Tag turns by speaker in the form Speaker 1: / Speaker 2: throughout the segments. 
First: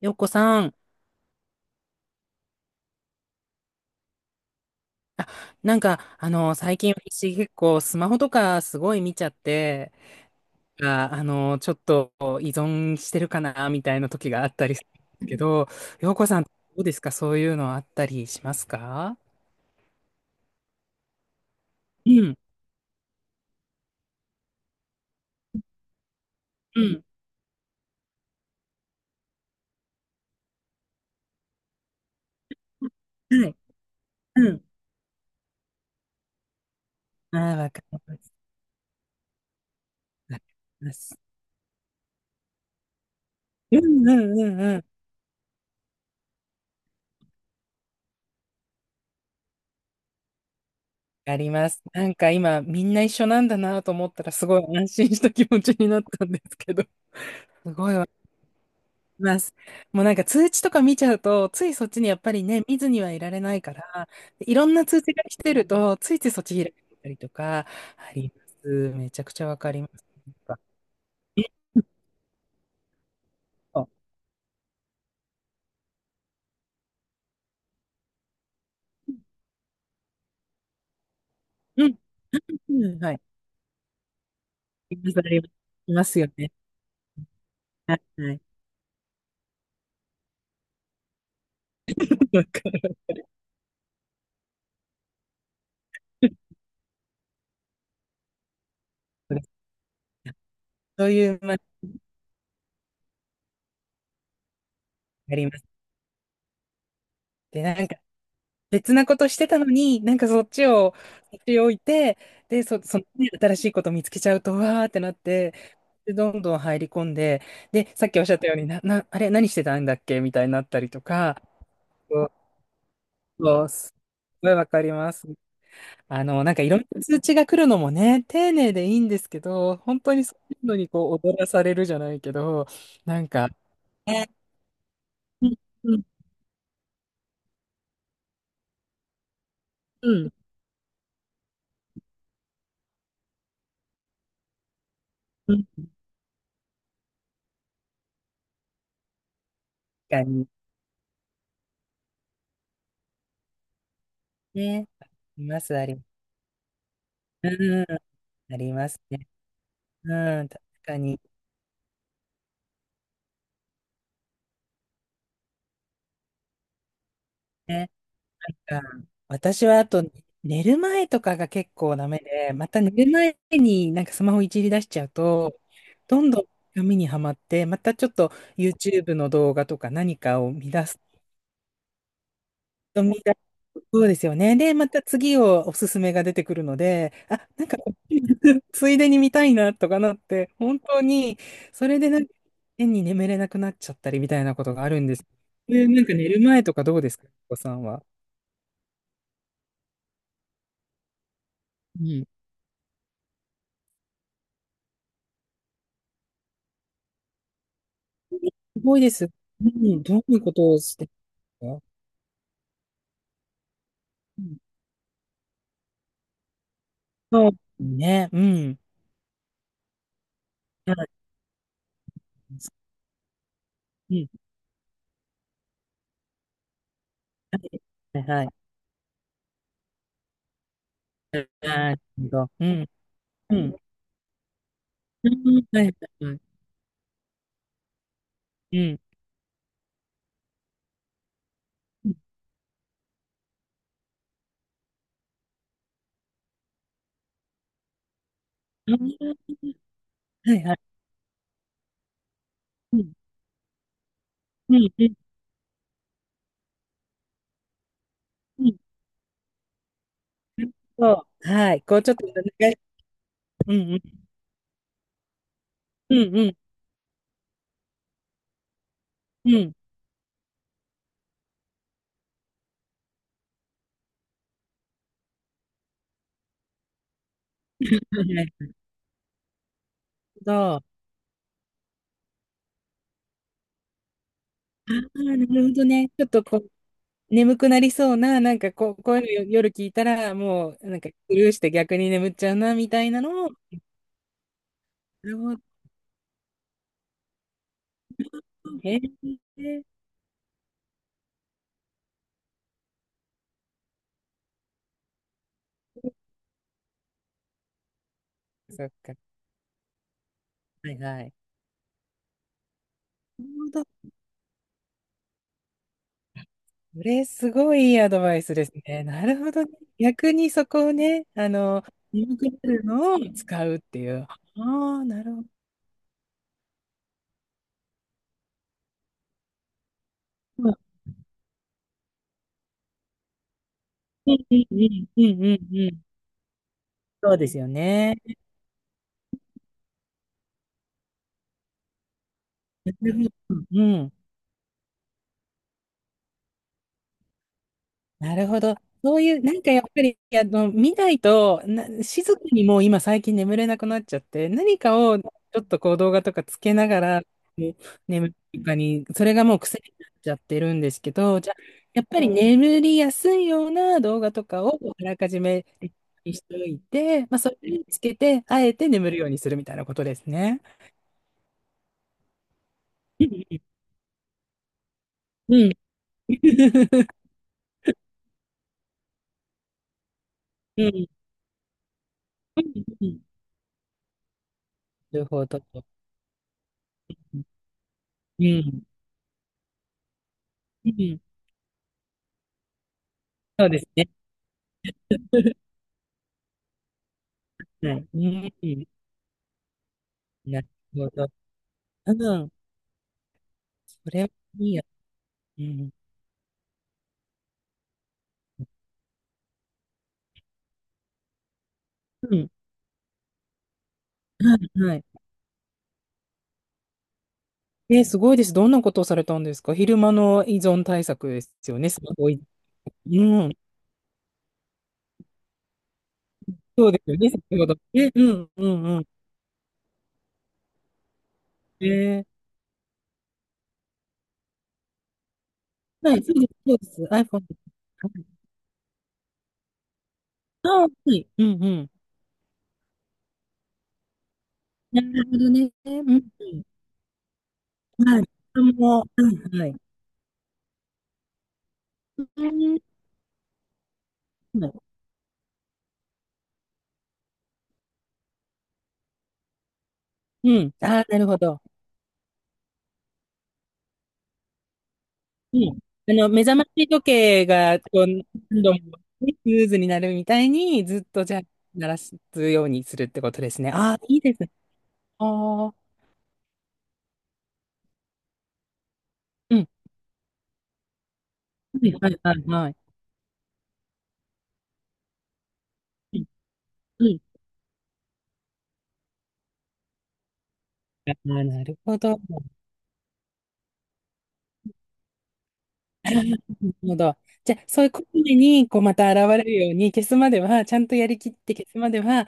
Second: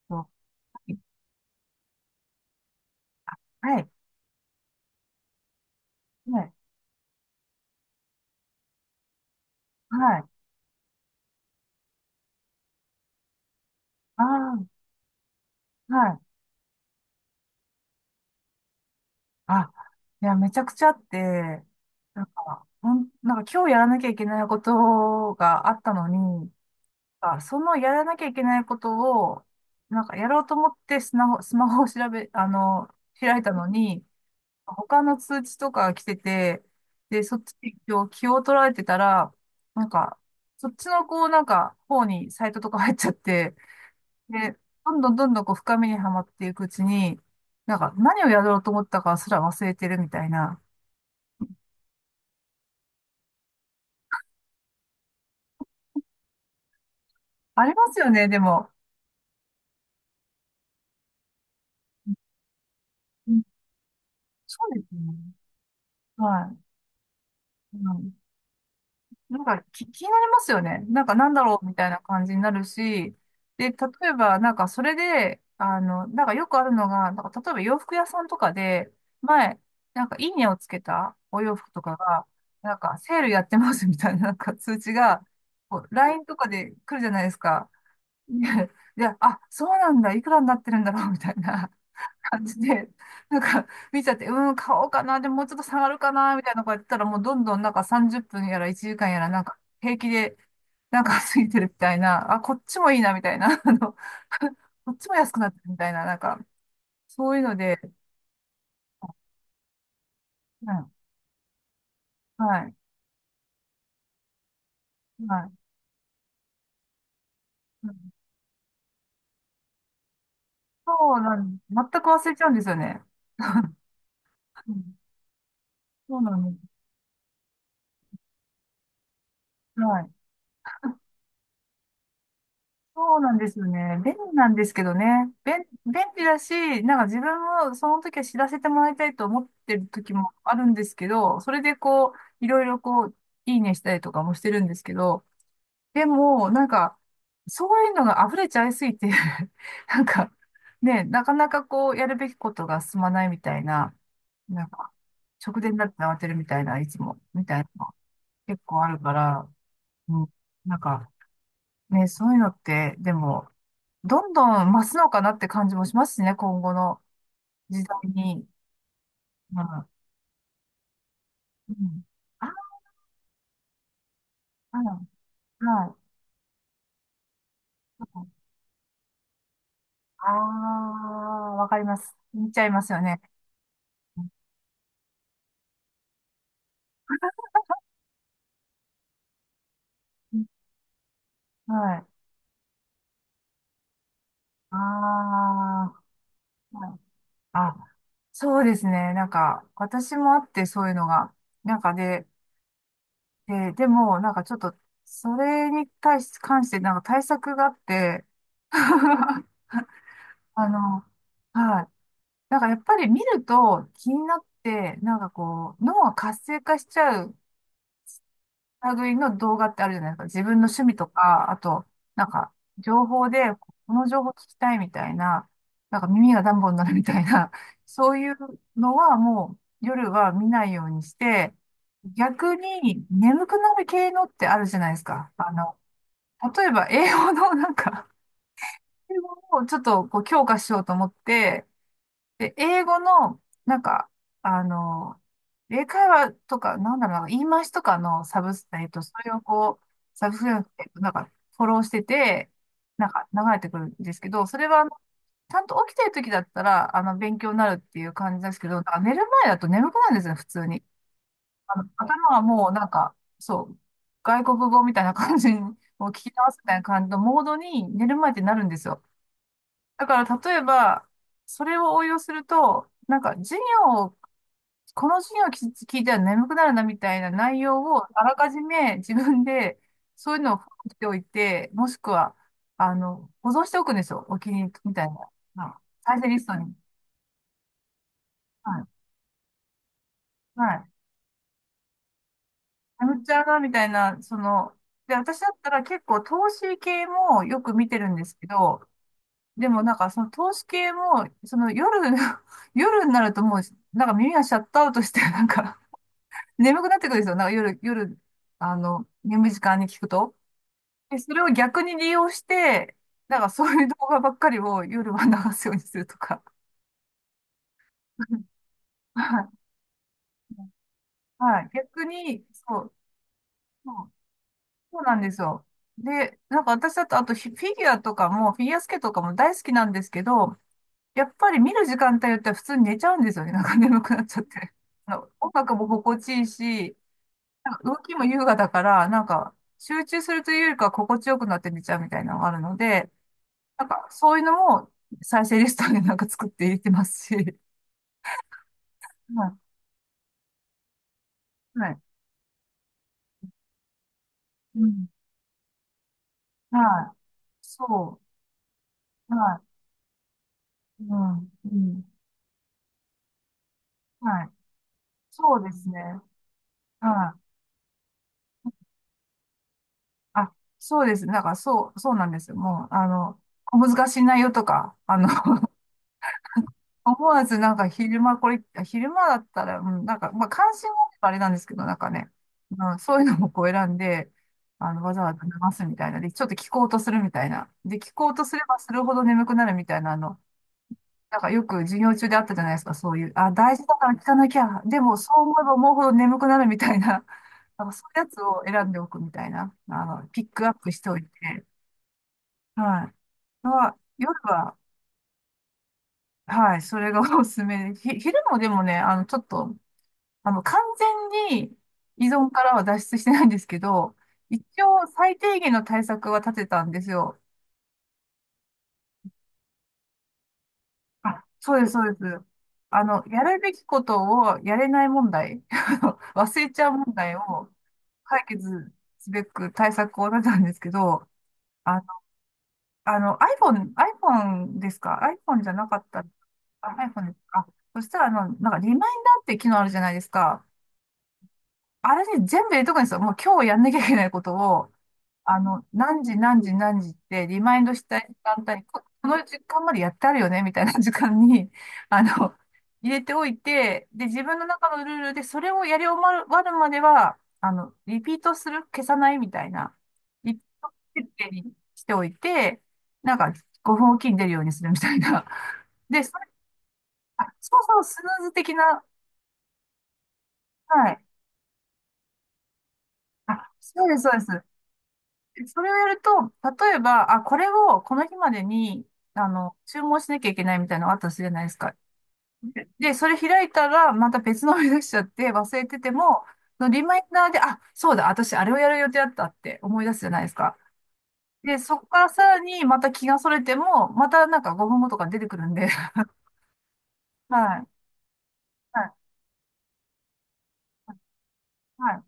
Speaker 1: よっこ
Speaker 2: と、
Speaker 1: さん、
Speaker 2: はい、
Speaker 1: なんか、
Speaker 2: はい、
Speaker 1: 最近私結構スマホとかすごい見ちゃって、
Speaker 2: はい、
Speaker 1: あ、ちょっと依存してるかな、みたいな
Speaker 2: あ
Speaker 1: 時があっ
Speaker 2: あ、
Speaker 1: たりするんですけど、よっ
Speaker 2: はい。
Speaker 1: こさん、どうですか？そういうのあったりしますか？
Speaker 2: あ、いや、めちゃくちゃあって、
Speaker 1: う
Speaker 2: なん
Speaker 1: ん、
Speaker 2: か、なんか今日やらなきゃいけないことがあったのに、
Speaker 1: うん、
Speaker 2: あ、そのやらなきゃいけないことを、なんかやろうと思ってスマホ、スマホを調べ、あの、開い
Speaker 1: は
Speaker 2: た
Speaker 1: い、
Speaker 2: のに、
Speaker 1: うん。
Speaker 2: 他の通知とかが来てて、で、
Speaker 1: あ
Speaker 2: そっち
Speaker 1: あ、わ
Speaker 2: に
Speaker 1: かり
Speaker 2: 今日
Speaker 1: ま
Speaker 2: 気
Speaker 1: す。
Speaker 2: を取られてたら、なんか、
Speaker 1: わか
Speaker 2: そっち
Speaker 1: りま
Speaker 2: の
Speaker 1: す。
Speaker 2: こう、なんか、方にサイトとか入っちゃって、
Speaker 1: うん、うん、う
Speaker 2: で、
Speaker 1: ん、うん。わ
Speaker 2: どんどんどんどんこう深みにはまっていくうちに、なんか何をやろうと思ったかすら忘れてるみたいな。
Speaker 1: かります。なんか今、みんな一緒なんだなと思ったら、すごい安心した気持ちになったんですけど、
Speaker 2: あ
Speaker 1: す
Speaker 2: り
Speaker 1: ご
Speaker 2: ま
Speaker 1: い
Speaker 2: すよね、でも。
Speaker 1: います。もうなんか通知とか見ちゃうと、ついそっちにやっぱりね、見ずにはい
Speaker 2: う
Speaker 1: られ
Speaker 2: ん、
Speaker 1: ないから、い
Speaker 2: そ
Speaker 1: ろ
Speaker 2: う
Speaker 1: ん
Speaker 2: で
Speaker 1: な
Speaker 2: す
Speaker 1: 通知が
Speaker 2: ね。
Speaker 1: 来てると、ついついそっ
Speaker 2: はい。
Speaker 1: ち開いたりとか、
Speaker 2: う
Speaker 1: あ
Speaker 2: ん、
Speaker 1: ります。めちゃく
Speaker 2: な
Speaker 1: ち
Speaker 2: ん
Speaker 1: ゃわ
Speaker 2: か
Speaker 1: かり
Speaker 2: き
Speaker 1: ま
Speaker 2: 気
Speaker 1: す。
Speaker 2: になり
Speaker 1: なん
Speaker 2: ます
Speaker 1: か、
Speaker 2: よね。なんかなんだろうみたいな感じになるし、で、例
Speaker 1: そ
Speaker 2: えばなんかそれで、なんかよくあるのが、なんか例えば洋服屋さんとかで、前、なんかいいねをつけたお洋服と
Speaker 1: う、う
Speaker 2: かが、なん
Speaker 1: ん、う
Speaker 2: か
Speaker 1: ん、はい。
Speaker 2: セ
Speaker 1: あ
Speaker 2: ールやってますみたいななんか通知
Speaker 1: ります、あ
Speaker 2: が、
Speaker 1: ります、
Speaker 2: こ
Speaker 1: い
Speaker 2: う
Speaker 1: ます
Speaker 2: LINE
Speaker 1: よ
Speaker 2: とか
Speaker 1: ね。
Speaker 2: で来るじゃないですか。
Speaker 1: はい。はい。
Speaker 2: ね。で、あ、そうなんだ、いくらになってるんだろう、みたいな 感
Speaker 1: わ
Speaker 2: じ
Speaker 1: か
Speaker 2: で、
Speaker 1: る。
Speaker 2: なんか見ちゃって、うん、買おうかな、でももうちょっと下がるかな、みたいなことやってたら、もうどんどんなんか30分やら1時間やら、なんか平気で、なん
Speaker 1: そう
Speaker 2: か
Speaker 1: いう、
Speaker 2: 過ぎ
Speaker 1: まあ、
Speaker 2: てるみたいな、あ、こっちもいいな、みたいな、こっちも安
Speaker 1: あ
Speaker 2: く
Speaker 1: り
Speaker 2: なって
Speaker 1: ます。
Speaker 2: るみたいな、なんか、そういうの
Speaker 1: で、
Speaker 2: で、
Speaker 1: なんか、別なことしてたのに、なんかそっ
Speaker 2: う
Speaker 1: ち
Speaker 2: ん、は
Speaker 1: を、そっち置いて、で、
Speaker 2: い、
Speaker 1: そのね、新しいこと見つけちゃうと、わーってなっ
Speaker 2: は
Speaker 1: て、
Speaker 2: い。
Speaker 1: で、どんどん入り込んで、
Speaker 2: う
Speaker 1: で、
Speaker 2: ん、
Speaker 1: さっきおっしゃったように、あれ、何してたんだっけみたいになったり
Speaker 2: そ
Speaker 1: と
Speaker 2: うな
Speaker 1: か、
Speaker 2: ん、全く
Speaker 1: そ
Speaker 2: 忘
Speaker 1: う
Speaker 2: れちゃうんですよね。
Speaker 1: そうすごいわ
Speaker 2: う
Speaker 1: かり
Speaker 2: ん、
Speaker 1: ます。
Speaker 2: そうな
Speaker 1: な
Speaker 2: ん
Speaker 1: ん
Speaker 2: で
Speaker 1: かいろんな通知が来るのもね、丁寧でいいんですけど、
Speaker 2: す。は
Speaker 1: 本
Speaker 2: い、
Speaker 1: 当にそういうのにこう、踊らされるじゃないけど、
Speaker 2: そう
Speaker 1: なん
Speaker 2: なんで
Speaker 1: か、
Speaker 2: すよね。便
Speaker 1: ね、
Speaker 2: 利なんですけどね。
Speaker 1: うん、
Speaker 2: 便、
Speaker 1: うん、
Speaker 2: 便利だし、なんか自分もその時は知らせてもらいたいと思ってる
Speaker 1: う
Speaker 2: 時も
Speaker 1: ん、
Speaker 2: あるんですけど、それでこう、いろいろこう、いいねしたりとかもしてるんですけど、
Speaker 1: うん、
Speaker 2: でも、なんか、そういうのが溢れちゃいすぎて なん
Speaker 1: 確か
Speaker 2: か、
Speaker 1: に、
Speaker 2: ね、なかなかこう、やるべきことが進まないみたいな、なん
Speaker 1: ね、
Speaker 2: か、
Speaker 1: あり
Speaker 2: 直
Speaker 1: ま
Speaker 2: 前に
Speaker 1: す、あ
Speaker 2: なっ
Speaker 1: り
Speaker 2: て
Speaker 1: ます。
Speaker 2: 慌てるみたいな、いつも、みたいな
Speaker 1: うん、
Speaker 2: のが
Speaker 1: あ
Speaker 2: 結
Speaker 1: り
Speaker 2: 構あ
Speaker 1: ます
Speaker 2: るか
Speaker 1: ね。
Speaker 2: ら、うん、
Speaker 1: うん、確
Speaker 2: なん
Speaker 1: か
Speaker 2: か、
Speaker 1: に
Speaker 2: ね、そういうのって、でも、どんどん増すのかなって感じもしますしね、今後の時
Speaker 1: ね。
Speaker 2: 代に。
Speaker 1: うん、
Speaker 2: う
Speaker 1: 私はあ
Speaker 2: ん。
Speaker 1: と寝る前とかが結
Speaker 2: う
Speaker 1: 構
Speaker 2: ん。
Speaker 1: ダメ
Speaker 2: あ、
Speaker 1: で、また寝る前になんかスマホいじり
Speaker 2: う
Speaker 1: 出しちゃ
Speaker 2: ん。
Speaker 1: うと、
Speaker 2: はい。
Speaker 1: どんどん紙にはまって、またちょっと YouTube の動画とか何かを見出
Speaker 2: あ
Speaker 1: す
Speaker 2: あ、わかります。見ちゃいますよ
Speaker 1: と見
Speaker 2: ね。
Speaker 1: 出す。そうで
Speaker 2: う
Speaker 1: すよね。で、また次をおすすめが出てくるので、あ、なんかこっち ついでに見たいなとかなって、
Speaker 2: ん、
Speaker 1: 本当に、そ
Speaker 2: は
Speaker 1: れ
Speaker 2: い。
Speaker 1: でなんか変に眠れなくなっちゃったりみたいなこと
Speaker 2: あ
Speaker 1: があるんです。なんか
Speaker 2: あ、
Speaker 1: 寝る前とか
Speaker 2: は
Speaker 1: ど
Speaker 2: い。
Speaker 1: うですか、お子さ
Speaker 2: あ、
Speaker 1: んは。
Speaker 2: そうですね。なんか、私もあって、そういうのが。なんか
Speaker 1: うん、
Speaker 2: で、でも、なんかちょっと、それに対し、関して、なんか対策があって、
Speaker 1: す ごいです。うん、どういうこ
Speaker 2: あ
Speaker 1: とをし
Speaker 2: の、
Speaker 1: てる
Speaker 2: は
Speaker 1: の？
Speaker 2: い。だからやっぱり見ると気にな
Speaker 1: う
Speaker 2: っ
Speaker 1: ん。
Speaker 2: て、なんかこう、脳が活性化しちゃう
Speaker 1: そうですね。うん。
Speaker 2: 類の動画ってあるじゃないですか。自分の趣
Speaker 1: そ
Speaker 2: 味と
Speaker 1: う、
Speaker 2: か、あと、なんか、情報で、この
Speaker 1: う
Speaker 2: 情
Speaker 1: ん。
Speaker 2: 報聞きたいみたいな、なんか耳がダンボになるみたいな、
Speaker 1: はい。
Speaker 2: そう
Speaker 1: はい
Speaker 2: いう
Speaker 1: はい。
Speaker 2: のはもう夜は見ないようにして、
Speaker 1: なるほど。
Speaker 2: 逆
Speaker 1: うん。
Speaker 2: に眠
Speaker 1: う
Speaker 2: くな
Speaker 1: ん。
Speaker 2: る系のってあるじゃないです
Speaker 1: う
Speaker 2: か。
Speaker 1: ん。はいはいはい。
Speaker 2: 例えば英語のなんか、
Speaker 1: うん。うん。あ
Speaker 2: 英
Speaker 1: あ。
Speaker 2: 語をちょっとこう強化しようと思って、で、英語の、なんか、あの、英会話とか、なんだろうな、言い回しとかのサブス、それをこう、サブス、
Speaker 1: は
Speaker 2: なん
Speaker 1: いはい。
Speaker 2: か、フォローしてて、
Speaker 1: う
Speaker 2: なん
Speaker 1: ん。
Speaker 2: か、流れてくるんですけど、
Speaker 1: うん、うん、うん、はい、はい、はい、うん、うん、あ、はい、はい、
Speaker 2: それは、
Speaker 1: うん、う
Speaker 2: ち
Speaker 1: ん、
Speaker 2: ゃんと起きてる時だったら、勉強になるっていう感じです
Speaker 1: うん、
Speaker 2: けど、なんか寝る前だと眠くなるんですよ、普通に。
Speaker 1: うん、はい。こうちょっと
Speaker 2: 頭はもう、
Speaker 1: ね、
Speaker 2: なんか、そ
Speaker 1: う
Speaker 2: う、
Speaker 1: ん、うん。
Speaker 2: 外国語みたいな感じに、もう聞
Speaker 1: う
Speaker 2: き
Speaker 1: ん、う
Speaker 2: 直
Speaker 1: ん。
Speaker 2: すみたいな感じのモードに寝る前ってなるんですよ。
Speaker 1: うん。
Speaker 2: だから例えば、それを応用すると、なんか授業を、この授業を聞いたら眠くなるなみたいな内容を
Speaker 1: は
Speaker 2: あら
Speaker 1: い
Speaker 2: かじ
Speaker 1: はい。
Speaker 2: め自分でそういう
Speaker 1: そう。
Speaker 2: のを含
Speaker 1: あ
Speaker 2: めておいて、もしくは、保存しておくんですよ。お気に入り
Speaker 1: あ、
Speaker 2: みたいな。
Speaker 1: なるほ
Speaker 2: あ、
Speaker 1: どね。
Speaker 2: 再
Speaker 1: ちょ
Speaker 2: 生
Speaker 1: っ
Speaker 2: リ
Speaker 1: と
Speaker 2: スト
Speaker 1: こう、
Speaker 2: に。
Speaker 1: 眠くなりそうな、なんか
Speaker 2: はい。
Speaker 1: こう、こういうの夜聞いたら、
Speaker 2: は
Speaker 1: もう、
Speaker 2: い。
Speaker 1: なんかスルーして逆に眠っちゃうな、みたい
Speaker 2: 眠
Speaker 1: な
Speaker 2: っちゃ
Speaker 1: の
Speaker 2: う
Speaker 1: を、
Speaker 2: なみたいな、その、で、
Speaker 1: なる
Speaker 2: 私だ
Speaker 1: ほ
Speaker 2: った
Speaker 1: ど。
Speaker 2: ら結構投資系もよく見てるんですけど、
Speaker 1: へ
Speaker 2: で
Speaker 1: え。
Speaker 2: もなんかその投資系も、その夜、夜になるともう、なんか耳がシャットアウトして、なんか眠くなってくるんですよ。なんか夜、
Speaker 1: そっか。
Speaker 2: 眠い時間に聞くと。
Speaker 1: はい
Speaker 2: で、
Speaker 1: は
Speaker 2: そ
Speaker 1: い。
Speaker 2: れを逆に利用して、なん
Speaker 1: な
Speaker 2: か
Speaker 1: る
Speaker 2: そう
Speaker 1: ほ
Speaker 2: いう動
Speaker 1: ど。
Speaker 2: 画ばっかりを夜は流すようにするとか。
Speaker 1: これ、すごいいいアドバイ スですね。なる
Speaker 2: はい。
Speaker 1: ほどね。逆にそこをね、
Speaker 2: はい、逆
Speaker 1: 眠く
Speaker 2: に、
Speaker 1: な
Speaker 2: そ
Speaker 1: る
Speaker 2: う、
Speaker 1: のを使うっ
Speaker 2: そ
Speaker 1: てい
Speaker 2: う、
Speaker 1: う。あ
Speaker 2: そう
Speaker 1: あ、
Speaker 2: なん
Speaker 1: な
Speaker 2: で
Speaker 1: る
Speaker 2: す
Speaker 1: ほど。
Speaker 2: よ。で、なんか私だと、あとフィギュアスケートとかも大好きなんですけど、やっぱり見る時間帯によっては普通に寝ちゃうんですよね。なんか眠くなっ
Speaker 1: う
Speaker 2: ちゃっ
Speaker 1: ん、うん、
Speaker 2: て。
Speaker 1: うん、
Speaker 2: あ
Speaker 1: う
Speaker 2: の
Speaker 1: ん、う
Speaker 2: 音楽
Speaker 1: ん、
Speaker 2: も
Speaker 1: うん。
Speaker 2: 心地いいし、
Speaker 1: そうですよ
Speaker 2: 動
Speaker 1: ね。
Speaker 2: きも優雅だから、なんか、集中するというよりかは心地よくなって寝ちゃうみたいなのがあるの
Speaker 1: な
Speaker 2: で、
Speaker 1: るほど。う
Speaker 2: なんか、
Speaker 1: ん。
Speaker 2: そういうのも再生リストになんか作って入れてますし。
Speaker 1: なるほど。そうい う、
Speaker 2: は
Speaker 1: なんかや
Speaker 2: い。
Speaker 1: っぱり、見ないと、
Speaker 2: はい。
Speaker 1: 静かにもう今最近眠れなくなっちゃって、何
Speaker 2: う
Speaker 1: か
Speaker 2: ん。
Speaker 1: をちょっとこう動画とかつけなが
Speaker 2: はい。
Speaker 1: ら、もう
Speaker 2: そ
Speaker 1: 眠るとかに、そ
Speaker 2: う。
Speaker 1: れがもう
Speaker 2: は
Speaker 1: 癖になっちゃってるんです
Speaker 2: い。
Speaker 1: け
Speaker 2: う
Speaker 1: ど、じ
Speaker 2: ん。
Speaker 1: ゃあ、
Speaker 2: う
Speaker 1: や
Speaker 2: ん。
Speaker 1: っぱり眠りやすいような動画
Speaker 2: は
Speaker 1: と
Speaker 2: い。
Speaker 1: かをあらかじ
Speaker 2: そう
Speaker 1: め
Speaker 2: ですね。
Speaker 1: にしておいて、
Speaker 2: は
Speaker 1: まあ、
Speaker 2: い。
Speaker 1: それにつけて、あえて眠るようにするみたいなことです
Speaker 2: あ、
Speaker 1: ね。
Speaker 2: そうです。なんか、そう、そうなんですよ。もう、
Speaker 1: うん。
Speaker 2: 小難しい内容とか、
Speaker 1: うん。
Speaker 2: 思わずなんか昼間これ、昼間だったら、うん、なんか、まあ関
Speaker 1: う
Speaker 2: 心が
Speaker 1: ん。
Speaker 2: あればあれなんですけど、なんかね、
Speaker 1: う
Speaker 2: うん、そうい
Speaker 1: ん、
Speaker 2: うのもこう選んで、わざ
Speaker 1: なる
Speaker 2: わざ
Speaker 1: ほ
Speaker 2: 流
Speaker 1: ど。
Speaker 2: すみたいな。で、ちょっと聞こうとするみたいな。で、聞こう
Speaker 1: う
Speaker 2: とすれば
Speaker 1: ん。
Speaker 2: するほど眠くなるみたいな、
Speaker 1: うん。
Speaker 2: なんかよく授業中であったじゃないですか、そういう、あ、
Speaker 1: そう
Speaker 2: 大
Speaker 1: で
Speaker 2: 事
Speaker 1: す
Speaker 2: だか
Speaker 1: ね。
Speaker 2: ら聞かなきゃ、でもそう思えば思うほど眠くなるみたいな、なんか
Speaker 1: は
Speaker 2: そ
Speaker 1: い。う
Speaker 2: ういうやつを選
Speaker 1: ん。
Speaker 2: んでおくみたいな、ピッ
Speaker 1: な
Speaker 2: ク
Speaker 1: る
Speaker 2: アップして
Speaker 1: ほ
Speaker 2: おい
Speaker 1: ど。
Speaker 2: て、
Speaker 1: うん。
Speaker 2: はい。は
Speaker 1: それはい
Speaker 2: 夜
Speaker 1: い
Speaker 2: は、
Speaker 1: や。うん。
Speaker 2: はい、それがおすすめで、昼もでもね、ちょっと、完全に依
Speaker 1: うん。
Speaker 2: 存からは脱出してないんですけど、
Speaker 1: は
Speaker 2: 一
Speaker 1: い。はい。
Speaker 2: 応最低限の対策は立てたんですよ。
Speaker 1: すごいです。どんなことをされたんですか？昼間の依存対策で
Speaker 2: あ、
Speaker 1: す
Speaker 2: そ
Speaker 1: よ
Speaker 2: うで
Speaker 1: ね。
Speaker 2: す、
Speaker 1: す
Speaker 2: そうで
Speaker 1: ごい。
Speaker 2: す。
Speaker 1: う
Speaker 2: や
Speaker 1: ん。
Speaker 2: るべきことをやれない問題、あの忘れちゃ
Speaker 1: そ
Speaker 2: う
Speaker 1: うです
Speaker 2: 問
Speaker 1: よね。
Speaker 2: 題
Speaker 1: 先ほ
Speaker 2: を
Speaker 1: ど。え、う
Speaker 2: 解
Speaker 1: ん、うん、
Speaker 2: 決
Speaker 1: うん。
Speaker 2: すべく対策を立てたんですけど、
Speaker 1: え
Speaker 2: あの、
Speaker 1: ー、
Speaker 2: iPhone ですか？ iPhone じゃなかっ
Speaker 1: はい、
Speaker 2: た。
Speaker 1: そうです、そうで
Speaker 2: あ、
Speaker 1: す。
Speaker 2: iPhone です
Speaker 1: iPhone で
Speaker 2: か。
Speaker 1: す。
Speaker 2: あそ
Speaker 1: は
Speaker 2: した
Speaker 1: い。
Speaker 2: ら、なんかリマインダーって機能あるじゃないですか。
Speaker 1: ああ、はい。うん、うん。
Speaker 2: あれに全部入れとくんですよ。もう今日やんなきゃいけないことを、
Speaker 1: なるほどね。うん、う
Speaker 2: 何時何
Speaker 1: ん。
Speaker 2: 時何時ってリマインドした
Speaker 1: はい。
Speaker 2: い時間帯、こ
Speaker 1: は
Speaker 2: この時
Speaker 1: い、はい。
Speaker 2: 間までやってあるよね、みたいな時間に、あ
Speaker 1: う
Speaker 2: の、
Speaker 1: ん、
Speaker 2: 入れておいて、で、自分の中のルールでそれをやり終わるまでは、リピートする、消さないみたいな、リ
Speaker 1: う
Speaker 2: ピ
Speaker 1: ん。
Speaker 2: ート
Speaker 1: ああ、なる
Speaker 2: 設
Speaker 1: ほ
Speaker 2: 定
Speaker 1: ど。
Speaker 2: にしておいて、なんか5分おきに出るようにするみたいな。
Speaker 1: うん。
Speaker 2: で、そ
Speaker 1: 目
Speaker 2: れ、
Speaker 1: 覚まし時
Speaker 2: あ、
Speaker 1: 計
Speaker 2: そ
Speaker 1: が、
Speaker 2: うそ
Speaker 1: こ
Speaker 2: う、
Speaker 1: う、
Speaker 2: スヌーズ
Speaker 1: 何度
Speaker 2: 的
Speaker 1: も
Speaker 2: な、
Speaker 1: ね、スムーズになるみたいに、ずっ
Speaker 2: はい。
Speaker 1: とじゃあ、鳴らすようにするってことです
Speaker 2: あ、
Speaker 1: ね。ああ、
Speaker 2: そうで
Speaker 1: いい
Speaker 2: す、そう
Speaker 1: で
Speaker 2: で
Speaker 1: すね。
Speaker 2: す。
Speaker 1: ああ、
Speaker 2: それをやると、例えば、あ、これをこの日までに、
Speaker 1: うん。は
Speaker 2: 注文しなきゃいけないみたいなのがあったとするじゃないです
Speaker 1: い、
Speaker 2: か。
Speaker 1: はい、はい、はい。
Speaker 2: でそれ開いたら、また別のを出しちゃって忘れてて
Speaker 1: うん。
Speaker 2: も、そのリ
Speaker 1: う
Speaker 2: マ
Speaker 1: ん、
Speaker 2: インダーで、あ、そうだ、私あれをやる予定だったって思い出すじゃないですか。
Speaker 1: ああ、な
Speaker 2: で、
Speaker 1: るほ
Speaker 2: そこ
Speaker 1: ど。
Speaker 2: から
Speaker 1: な
Speaker 2: さらにまた気がそれても、またなんか5分後とか出てくるんで、
Speaker 1: るほど。じゃあ、
Speaker 2: は
Speaker 1: そう
Speaker 2: い、
Speaker 1: いうことに、こう、ま
Speaker 2: は
Speaker 1: た
Speaker 2: い、
Speaker 1: 現れるように、消すまでは、ちゃんとやりきって消すまで
Speaker 2: はい。
Speaker 1: は、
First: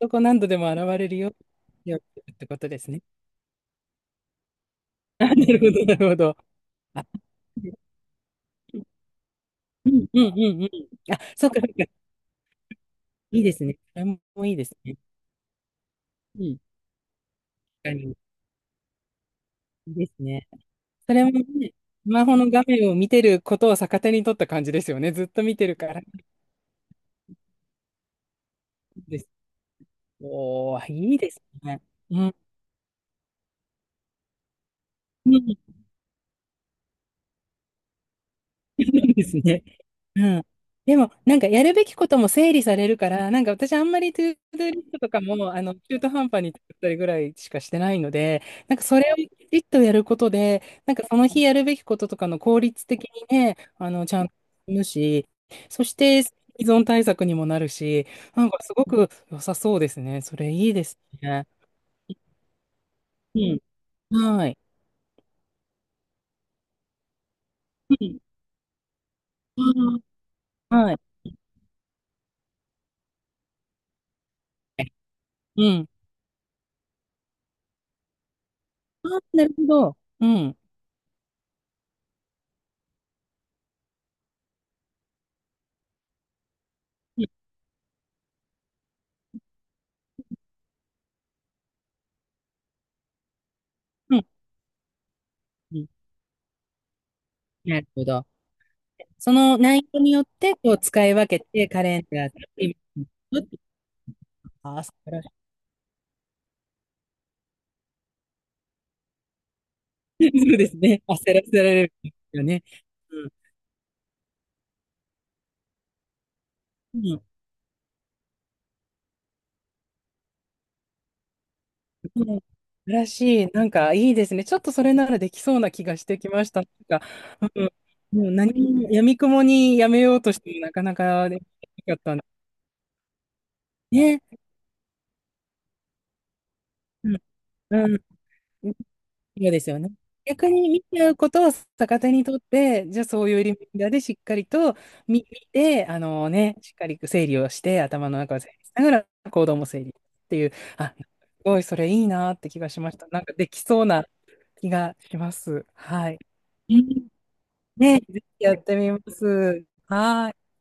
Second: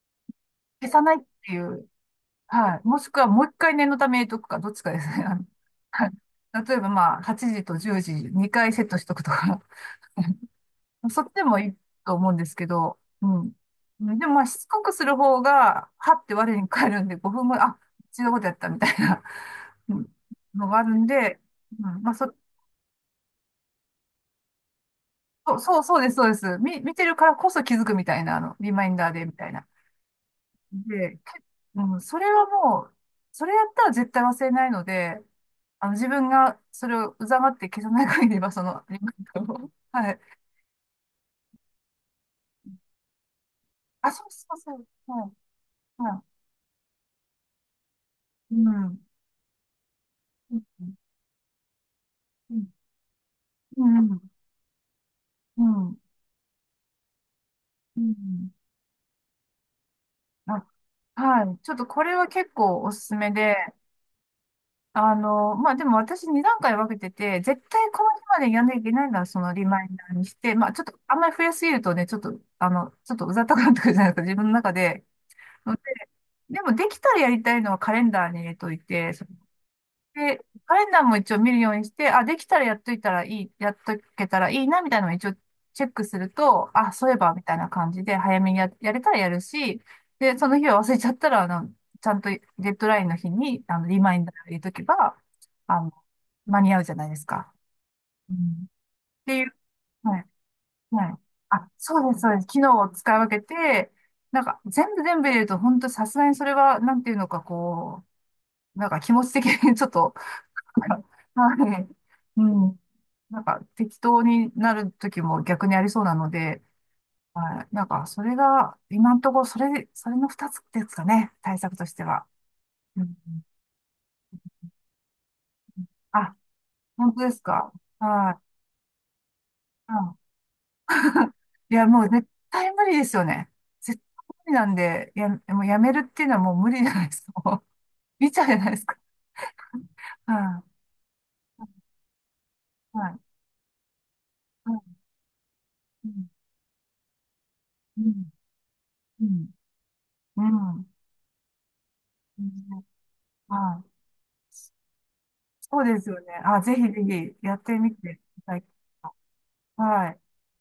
Speaker 1: どこ何度でも現
Speaker 2: 消さ
Speaker 1: れ
Speaker 2: な
Speaker 1: る
Speaker 2: いっ
Speaker 1: よう
Speaker 2: ていう、
Speaker 1: にってこと
Speaker 2: は
Speaker 1: で
Speaker 2: い。
Speaker 1: す
Speaker 2: も
Speaker 1: ね。
Speaker 2: しくはもう一回念のために入れとくか、どっちかですね。
Speaker 1: あ、なるほど、な
Speaker 2: は
Speaker 1: る
Speaker 2: い。
Speaker 1: ほど。
Speaker 2: 例えば
Speaker 1: あ、
Speaker 2: まあ、8時と10時、2回セットしとくとか。
Speaker 1: うん、うん、うん、うん。あ、
Speaker 2: そっちで
Speaker 1: そう
Speaker 2: も
Speaker 1: か、そ
Speaker 2: い
Speaker 1: う
Speaker 2: い
Speaker 1: か。
Speaker 2: と思うんですけど、う
Speaker 1: いいで
Speaker 2: ん。
Speaker 1: すね。それも
Speaker 2: でもまあ、
Speaker 1: いい
Speaker 2: し
Speaker 1: で
Speaker 2: つ
Speaker 1: す
Speaker 2: こく
Speaker 1: ね。
Speaker 2: する方が、はって
Speaker 1: うん、
Speaker 2: 我に返るんで、5分後、あ、
Speaker 1: 確かに。
Speaker 2: 違うことやったみたいなう
Speaker 1: で
Speaker 2: ん
Speaker 1: すね。
Speaker 2: のがあるん
Speaker 1: それも
Speaker 2: で、
Speaker 1: ね、
Speaker 2: うん、
Speaker 1: ス
Speaker 2: まあ、
Speaker 1: マホの画面を見てることを逆手に取った感じですよね。ずっと
Speaker 2: そ
Speaker 1: 見
Speaker 2: う、
Speaker 1: てる
Speaker 2: そう
Speaker 1: か
Speaker 2: そう
Speaker 1: ら。
Speaker 2: です、そうです。見てるからこそ気づくみたいな、リマインダー
Speaker 1: で
Speaker 2: で、
Speaker 1: す。
Speaker 2: みたいな。
Speaker 1: おー、いい
Speaker 2: で、
Speaker 1: ですね。
Speaker 2: うん、そ
Speaker 1: う
Speaker 2: れ
Speaker 1: ん。
Speaker 2: はもう、それやったら絶対忘れないので、
Speaker 1: うん
Speaker 2: 自分がそれをうざがって消さない限りは、その、
Speaker 1: い
Speaker 2: リマ
Speaker 1: い
Speaker 2: イ
Speaker 1: で
Speaker 2: ン
Speaker 1: す
Speaker 2: ダ
Speaker 1: ね。
Speaker 2: ーを。はい。
Speaker 1: うん。でも、なんかやるべきことも整理されるから、なんか私あんま
Speaker 2: あ、
Speaker 1: りト
Speaker 2: そ
Speaker 1: ゥ
Speaker 2: う
Speaker 1: ー
Speaker 2: そう
Speaker 1: ドゥ
Speaker 2: そ
Speaker 1: リ
Speaker 2: う。
Speaker 1: ストとか
Speaker 2: はい。
Speaker 1: も、中途
Speaker 2: は
Speaker 1: 半端に作ったりぐらいしかしてないので、
Speaker 2: い。う
Speaker 1: なんかそ
Speaker 2: ん。
Speaker 1: れをきちっとやること
Speaker 2: う
Speaker 1: で、なん
Speaker 2: ん。
Speaker 1: かその日やるべきこととかの効
Speaker 2: う
Speaker 1: 率的にね、
Speaker 2: ん。う
Speaker 1: ちゃん
Speaker 2: ん
Speaker 1: と進むし、
Speaker 2: う
Speaker 1: そし
Speaker 2: ん。
Speaker 1: て依存対策にもなる
Speaker 2: う
Speaker 1: し、なん
Speaker 2: ん。
Speaker 1: かすごく良さそうですね。それ
Speaker 2: あ、
Speaker 1: いいです
Speaker 2: は
Speaker 1: ね。
Speaker 2: い。ちょっとこれは結構おすすめ
Speaker 1: う
Speaker 2: で、
Speaker 1: ん。はい。
Speaker 2: まあ、でも私2段階分けてて、絶対こ
Speaker 1: う
Speaker 2: の
Speaker 1: ん。
Speaker 2: 日までやんなきゃいけないならそのリマインダーにして、まあ、ちょっ
Speaker 1: はい。
Speaker 2: とあんまり増やしすぎるとね、ちょっとうざったくなってくるじゃないですか、自分の中で。
Speaker 1: う
Speaker 2: ので、
Speaker 1: ん。
Speaker 2: でもできたらやりたいのはカレンダーに入れとい
Speaker 1: あ、
Speaker 2: て、
Speaker 1: なるほど。う
Speaker 2: で、
Speaker 1: ん。
Speaker 2: カレンダーも一応見るようにして、あ、できたらやっといたらいい、やっとけたらいいな、みたいなのを一応チェックすると、あ、そういえ
Speaker 1: う
Speaker 2: ば、み
Speaker 1: ん。
Speaker 2: たいな感じで、早めにやれたらやるし、で、その日は忘れちゃったら、ちゃんとデッドラインの日に、リマ
Speaker 1: う
Speaker 2: イン
Speaker 1: ん。
Speaker 2: ダー入れとけば、
Speaker 1: う
Speaker 2: あ
Speaker 1: ん、
Speaker 2: の、間に合うじゃないですか。
Speaker 1: なるほど。
Speaker 2: うん。っ
Speaker 1: そ
Speaker 2: ていう、
Speaker 1: の内容に
Speaker 2: は
Speaker 1: よっ
Speaker 2: い、
Speaker 1: て、こう、使
Speaker 2: は
Speaker 1: い
Speaker 2: い。
Speaker 1: 分けて、
Speaker 2: あ、
Speaker 1: カレン
Speaker 2: そうです、
Speaker 1: ダー
Speaker 2: そ
Speaker 1: と
Speaker 2: うです。
Speaker 1: テ
Speaker 2: 機
Speaker 1: レビ
Speaker 2: 能を
Speaker 1: に
Speaker 2: 使い分
Speaker 1: 行
Speaker 2: け
Speaker 1: くって、
Speaker 2: て、なんか、
Speaker 1: あ、焦
Speaker 2: 全部全
Speaker 1: ら
Speaker 2: 部
Speaker 1: し
Speaker 2: 入れると、本当さすがにそれは、なんていうのか、こう、なんか気持ち的にちょっと、
Speaker 1: そうです
Speaker 2: は
Speaker 1: ね。
Speaker 2: い。
Speaker 1: 焦らせら
Speaker 2: はい。
Speaker 1: れるんです
Speaker 2: う
Speaker 1: よね。
Speaker 2: ん。
Speaker 1: うん。
Speaker 2: なんか適当になる時も逆にありそうなので、
Speaker 1: うん。
Speaker 2: はい。なんかそれが、今のところそれの二つですかね。対策として
Speaker 1: うん、
Speaker 2: は。
Speaker 1: 素晴
Speaker 2: う
Speaker 1: ら
Speaker 2: ん。
Speaker 1: しい。なんか、いいですね。ちょっとそれならできそうな気がしてき
Speaker 2: あ、
Speaker 1: ました。なんか、
Speaker 2: 本当です
Speaker 1: うん。
Speaker 2: か。
Speaker 1: もう
Speaker 2: は
Speaker 1: 何も、やみくもにや
Speaker 2: い。
Speaker 1: めようと
Speaker 2: う
Speaker 1: しても、なかなか
Speaker 2: ん。
Speaker 1: でき
Speaker 2: いや、
Speaker 1: なか
Speaker 2: も
Speaker 1: っ
Speaker 2: う
Speaker 1: たんで
Speaker 2: 絶対無理ですよね。絶
Speaker 1: ね。
Speaker 2: 対無理なんで、もうやめるっていうのはもう無理じゃない
Speaker 1: う
Speaker 2: で
Speaker 1: ん。
Speaker 2: すか。もう
Speaker 1: うん。
Speaker 2: 見ちゃうじゃないですか。
Speaker 1: そうですよね。逆
Speaker 2: は
Speaker 1: に見ちゃうことを逆手にとって、
Speaker 2: い。
Speaker 1: じゃあ
Speaker 2: は
Speaker 1: そう
Speaker 2: い。
Speaker 1: いうリマインダーでしっかり
Speaker 2: は
Speaker 1: と
Speaker 2: い。
Speaker 1: 見て、あ
Speaker 2: うん。
Speaker 1: のね、しっかり整理をして、
Speaker 2: う
Speaker 1: 頭の
Speaker 2: ん。
Speaker 1: 中を整理しなが
Speaker 2: う
Speaker 1: ら行
Speaker 2: ん。
Speaker 1: 動も整理って
Speaker 2: う
Speaker 1: いう、
Speaker 2: ん。
Speaker 1: あ、すごいそれいいなっ
Speaker 2: う
Speaker 1: て気がし
Speaker 2: ん。
Speaker 1: ました。なんかできそ
Speaker 2: は
Speaker 1: う
Speaker 2: い。
Speaker 1: な気がします。
Speaker 2: そうです
Speaker 1: は
Speaker 2: よ
Speaker 1: い。
Speaker 2: ね。あ、
Speaker 1: う
Speaker 2: ぜひぜ
Speaker 1: ん、
Speaker 2: ひやってみ
Speaker 1: ね、
Speaker 2: てく
Speaker 1: ぜひ
Speaker 2: だ
Speaker 1: や
Speaker 2: さ
Speaker 1: っ
Speaker 2: い。
Speaker 1: てみます。
Speaker 2: はい。
Speaker 1: はい。